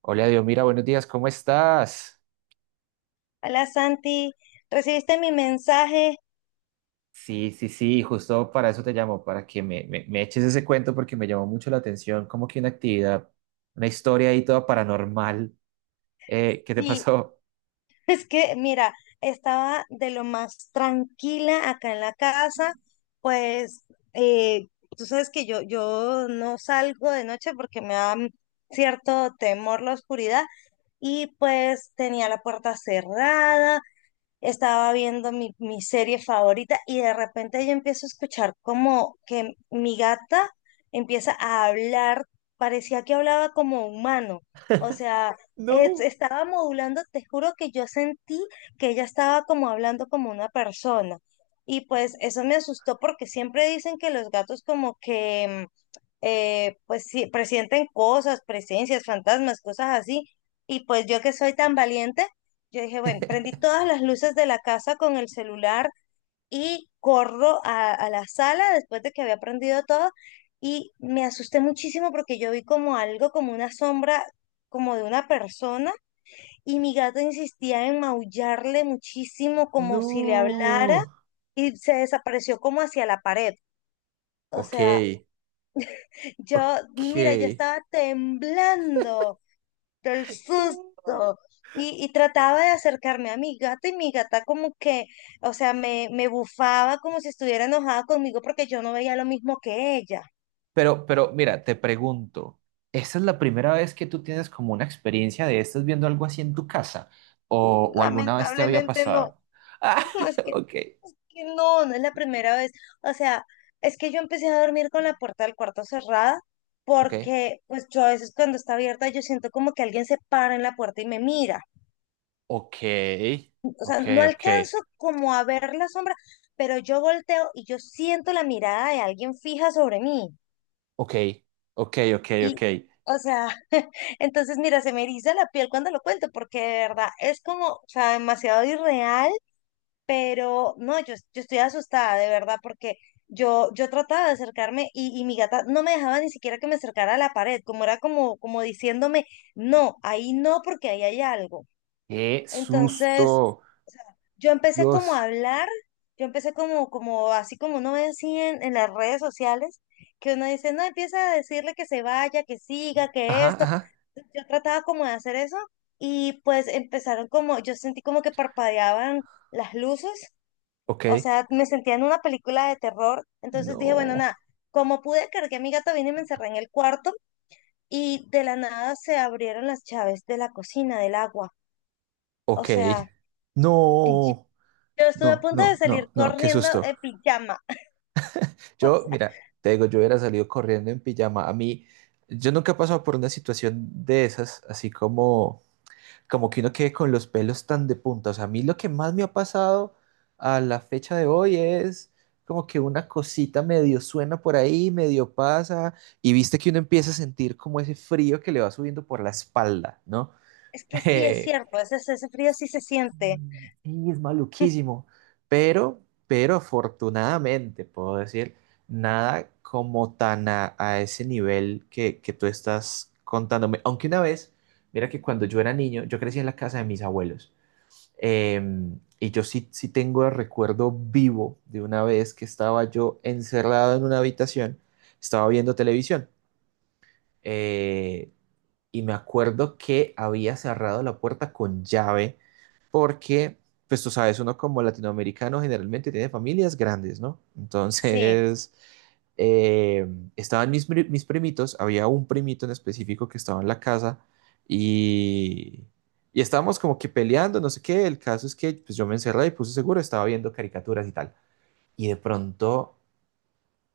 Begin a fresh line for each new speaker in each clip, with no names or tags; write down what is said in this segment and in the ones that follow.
Hola, Dios, mira, buenos días, ¿cómo estás?
Hola Santi, ¿recibiste mi mensaje?
Sí, sí, sí, justo para eso te llamo, para que me eches ese cuento porque me llamó mucho la atención, como que una actividad, una historia ahí toda paranormal. ¿Qué te
Sí,
pasó?
Es que, mira, estaba de lo más tranquila acá en la casa, pues eh, tú sabes que yo no salgo de noche porque me da cierto temor la oscuridad y pues tenía la puerta cerrada, estaba viendo mi serie favorita y de repente yo empiezo a escuchar como que mi gata empieza a hablar, parecía que hablaba como humano, o sea,
No,
estaba modulando, te juro que yo sentí que ella estaba como hablando como una persona. Y pues eso me asustó porque siempre dicen que los gatos como que pues sí, presienten cosas, presencias, fantasmas, cosas así. Y pues yo que soy tan valiente, yo dije, bueno, prendí todas las luces de la casa con el celular y corro a la sala después de que había prendido todo y me asusté muchísimo porque yo vi como algo, como una sombra, como de una persona y mi gato insistía en maullarle muchísimo como si le hablara
no.
y se desapareció como hacia la pared. O
Ok,
sea, yo, mira, yo
ok.
estaba temblando. El
No.
susto. Y trataba de acercarme a mi gata y mi gata como que, o sea, me bufaba como si estuviera enojada conmigo porque yo no veía lo mismo que ella.
Pero mira, te pregunto, ¿esta es la primera vez que tú tienes como una experiencia de estás viendo algo así en tu casa? O alguna vez te había
Lamentablemente no.
pasado? Ah,
No,
ok,
es que no es la primera vez. O sea, es que yo empecé a dormir con la puerta del cuarto cerrada
ok.
porque pues yo a veces cuando está abierta yo siento como que alguien se para en la puerta y me mira.
Ok,
O sea,
ok,
no
ok,
alcanzo como a ver la sombra, pero yo volteo y yo siento la mirada de alguien fija sobre mí.
ok, ok, ok,
Y,
ok.
o sea, entonces mira, se me eriza la piel cuando lo cuento, porque de verdad es como, o sea, demasiado irreal, pero no, yo estoy asustada, de verdad, porque yo trataba de acercarme y mi gata no me dejaba ni siquiera que me acercara a la pared, como era como, como diciéndome, no, ahí no, porque ahí hay algo.
Qué
Entonces,
susto.
yo empecé como a
Dios.
hablar, yo empecé como, como así como uno ve así en las redes sociales, que uno dice, no, empieza a decirle que se vaya, que siga, que
Ajá,
esto.
ajá.
Yo trataba como de hacer eso y pues empezaron como, yo sentí como que parpadeaban las luces,
Ok.
o sea, me sentía en una película de terror, entonces dije, bueno,
No.
nada, como pude, cargué a mi gato, vine y me encerré en el cuarto y de la nada se abrieron las llaves de la cocina, del agua, o
Ok.
sea...
No.
Yo estuve a
No,
punto de
no,
salir
no, no. Qué
corriendo
susto.
en pijama. O
Yo,
sea,
mira, te digo, yo hubiera salido corriendo en pijama. A mí, yo nunca he pasado por una situación de esas, así como como que uno quede con los pelos tan de punta. O sea, a mí lo que más me ha pasado a la fecha de hoy es como que una cosita medio suena por ahí, medio pasa, y viste que uno empieza a sentir como ese frío que le va subiendo por la espalda, ¿no?
es que sí es cierto, ese frío sí se siente.
Sí, es maluquísimo. Pero, pero afortunadamente, puedo decir, nada como tan a ese nivel que tú estás contándome. Aunque una vez, mira que cuando yo era niño, yo crecí en la casa de mis abuelos. Y yo sí, sí tengo el recuerdo vivo de una vez que estaba yo encerrado en una habitación, estaba viendo televisión. Eh, y me acuerdo que había cerrado la puerta con llave porque, pues tú sabes, uno como latinoamericano generalmente tiene familias grandes, ¿no?
Sí,
Entonces, eh, estaban mis primitos, había un primito en específico que estaba en la casa y, y estábamos como que peleando, no sé qué, el caso es que pues yo me encerré y puse seguro, estaba viendo caricaturas y tal. Y de pronto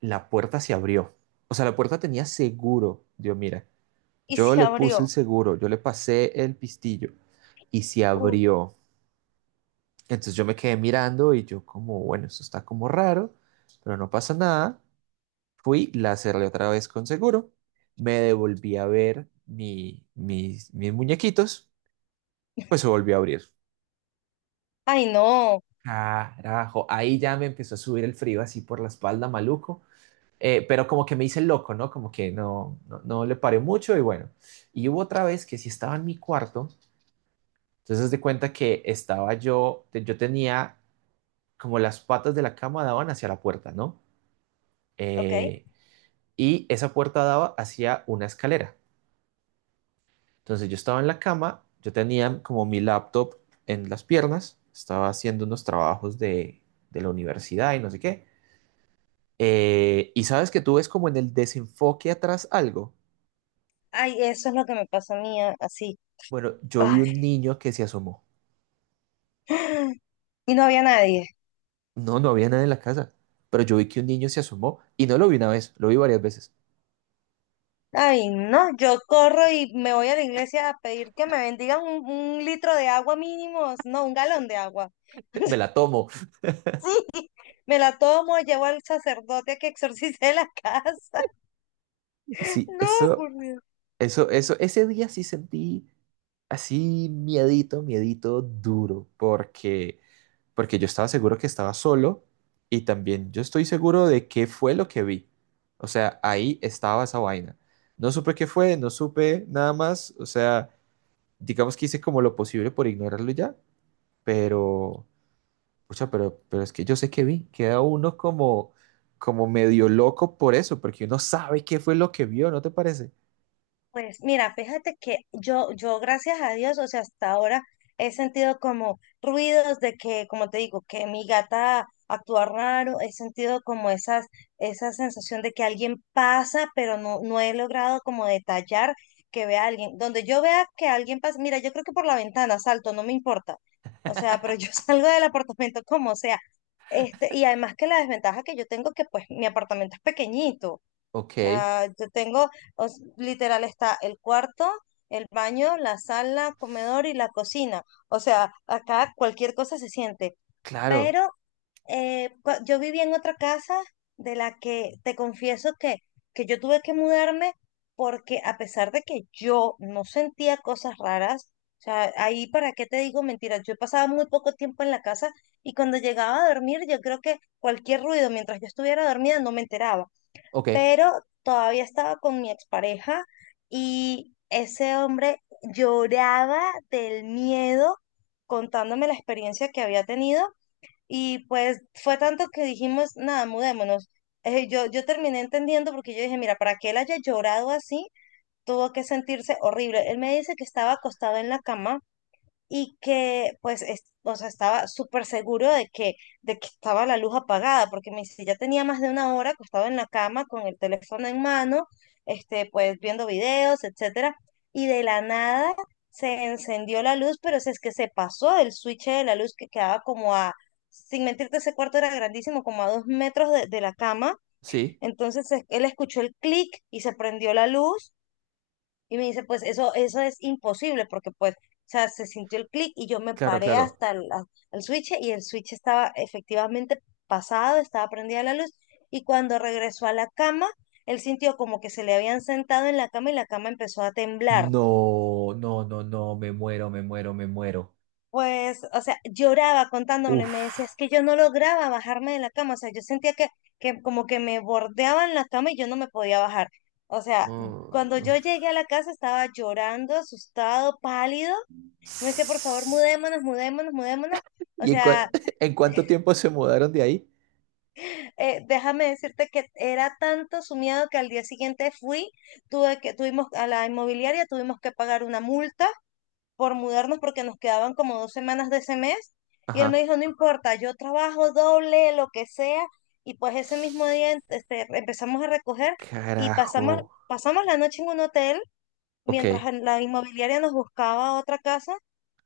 la puerta se abrió, o sea, la puerta tenía seguro, Dios mira.
y
Yo
se
le puse
abrió.
el seguro, yo le pasé el pistillo y se
Uh,
abrió. Entonces yo me quedé mirando y yo como, bueno, esto está como raro, pero no pasa nada. Fui, la cerré otra vez con seguro, me devolví a ver mis muñequitos, pues se volvió a abrir.
Ay, no.
Carajo, ahí ya me empezó a subir el frío así por la espalda, maluco. Pero como que me hice el loco, ¿no? Como que no, no, no le paré mucho y bueno. Y hubo otra vez que sí estaba en mi cuarto. Entonces haz de cuenta que estaba yo tenía como las patas de la cama daban hacia la puerta, ¿no?
Ok.
Eh, y esa puerta daba hacia una escalera. Entonces yo estaba en la cama, yo tenía como mi laptop en las piernas, estaba haciendo unos trabajos de la universidad y no sé qué. Y sabes que tú ves como en el desenfoque atrás algo.
Ay, eso es lo que me pasó a mí, así.
Bueno, yo vi
Ay.
un niño que se asomó.
Y no había nadie.
No, no había nadie en la casa, pero yo vi que un niño se asomó y no lo vi una vez, lo vi varias veces.
Ay, no, yo corro y me voy a la iglesia a pedir que me bendigan un litro de agua mínimo, no, un galón de agua.
Me la tomo.
Me la tomo, llevo al sacerdote a que exorcice la casa.
Sí,
No, por Dios.
eso, ese día sí sentí así miedito, miedito duro, porque, porque yo estaba seguro que estaba solo y también yo estoy seguro de qué fue lo que vi. O sea, ahí estaba esa vaina. No supe qué fue, no supe nada más, o sea, digamos que hice como lo posible por ignorarlo ya, pero, pucha, pero es que yo sé que vi, queda uno como, como medio loco por eso, porque uno sabe qué fue lo que vio, ¿no te parece?
Pues mira, fíjate que yo gracias a Dios, o sea, hasta ahora he sentido como ruidos de que, como te digo, que mi gata actúa raro, he sentido como esas, esa sensación de que alguien pasa, pero no, no he logrado como detallar que vea a alguien. Donde yo vea que alguien pasa, mira, yo creo que por la ventana salto, no me importa. O sea, pero yo salgo del apartamento como sea. Este, y además que la desventaja que yo tengo que pues mi apartamento es pequeñito.
Ok.
O sea, yo tengo, literal está el cuarto, el baño, la sala, comedor y la cocina. O sea, acá cualquier cosa se siente.
Claro,
Pero yo viví en otra casa de la que te confieso que yo tuve que mudarme porque a pesar de que yo no sentía cosas raras, o sea, ahí para qué te digo mentiras, yo pasaba muy poco tiempo en la casa y cuando llegaba a dormir yo creo que cualquier ruido mientras yo estuviera dormida no me enteraba
ok,
pero todavía estaba con mi expareja y ese hombre lloraba del miedo contándome la experiencia que había tenido y pues fue tanto que dijimos, nada, mudémonos. Yo terminé entendiendo porque yo dije, mira, para que él haya llorado así, tuvo que sentirse horrible. Él me dice que estaba acostado en la cama y que pues o sea, estaba súper seguro de que estaba la luz apagada, porque me dice, ya tenía más de una hora acostado en la cama con el teléfono en mano, este, pues viendo videos, etcétera, y de la nada se encendió la luz, pero si es que se pasó el switch de la luz que quedaba como a, sin mentirte, ese cuarto era grandísimo, como a 2 metros de la cama,
sí,
entonces él escuchó el clic y se prendió la luz y me dice, pues eso es imposible porque pues, o sea, se sintió el clic y yo me
claro,
paré
claro.
hasta el, el switch y el switch estaba efectivamente pasado, estaba prendida la luz y cuando regresó a la cama, él sintió como que se le habían sentado en la cama y la cama empezó a temblar.
No, no, no, no, me muero, me muero, me muero.
Pues, o sea, lloraba contándomelo y me decía,
Uf.
es que yo no lograba bajarme de la cama, o sea, yo sentía que como que me bordeaban la cama y yo no me podía bajar. O sea, cuando
Mm.
yo llegué a la casa estaba llorando, asustado, pálido. Me decía, por favor,
Sss.
mudémonos, mudémonos, mudémonos. O
¿Y en,
sea,
en cuánto tiempo se mudaron de ahí?
déjame decirte que era tanto su miedo que al día siguiente fui, tuve que, tuvimos a la inmobiliaria, tuvimos que pagar una multa por mudarnos porque nos quedaban como 2 semanas de ese mes. Y él me
Ajá.
dijo, no importa, yo trabajo doble, lo que sea. Y pues ese mismo día este, empezamos a recoger y
Carajo.
pasamos, pasamos la noche en un hotel
Ok,
mientras en la inmobiliaria nos buscaba otra casa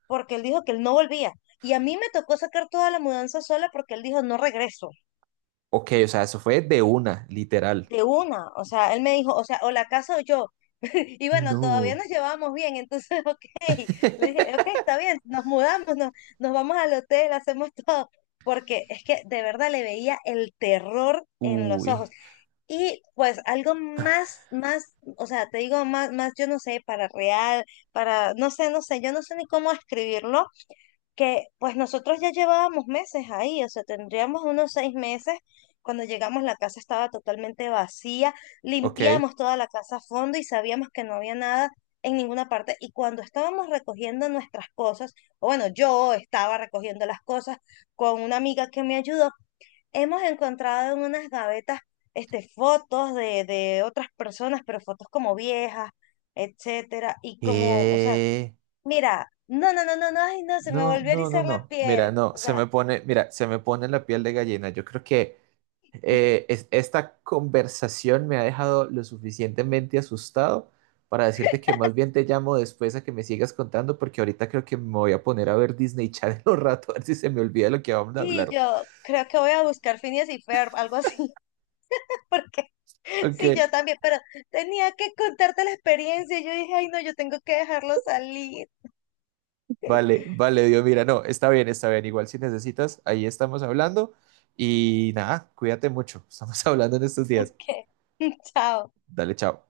porque él dijo que él no volvía. Y a mí me tocó sacar toda la mudanza sola porque él dijo, no regreso,
ok, o sea, eso fue de una, literal.
de una. O sea, él me dijo, o sea, o la casa o yo. Y bueno, todavía
No.
nos llevábamos bien, entonces, ok, le dije, ok, está bien, nos mudamos, nos, nos vamos al hotel, hacemos todo, porque es que de verdad le veía el terror en los
Uy,
ojos. Y pues algo más, más, o sea, te digo, más, más, yo no sé, para real, para, no sé, no sé, yo no sé ni cómo escribirlo, que pues nosotros ya llevábamos meses ahí, o sea, tendríamos unos 6 meses. Cuando llegamos la casa estaba totalmente vacía,
ok.
limpiamos toda la casa a fondo y sabíamos que no había nada en ninguna parte. Y cuando estábamos recogiendo nuestras cosas, o bueno, yo estaba recogiendo las cosas con una amiga que me ayudó, hemos encontrado en unas gavetas este, fotos de otras personas, pero fotos como viejas, etcétera. Y como, o sea,
¿Qué?
mira, no, no, no, no, no, ay, no, se me
No,
volvió a
no, no,
erizar la
no.
piel.
Mira, no,
O
se
sea,
me pone, mira, se me pone la piel de gallina. Yo creo que esta conversación me ha dejado lo suficientemente asustado para decirte que más bien te llamo después a que me sigas contando, porque ahorita creo que me voy a poner a ver Disney Channel un rato, a ver si se me olvida lo que vamos a
sí,
hablar.
yo creo que voy a buscar Phineas y Ferb, algo así, porque
Ok,
sí, yo también, pero tenía que contarte la experiencia. Yo dije, ay, no, yo tengo que dejarlo salir.
vale, vale, Dios, mira, no, está bien, está bien. Igual si necesitas, ahí estamos hablando. Y nada, cuídate mucho. Estamos hablando en estos días.
Ok, chao.
Dale, chao.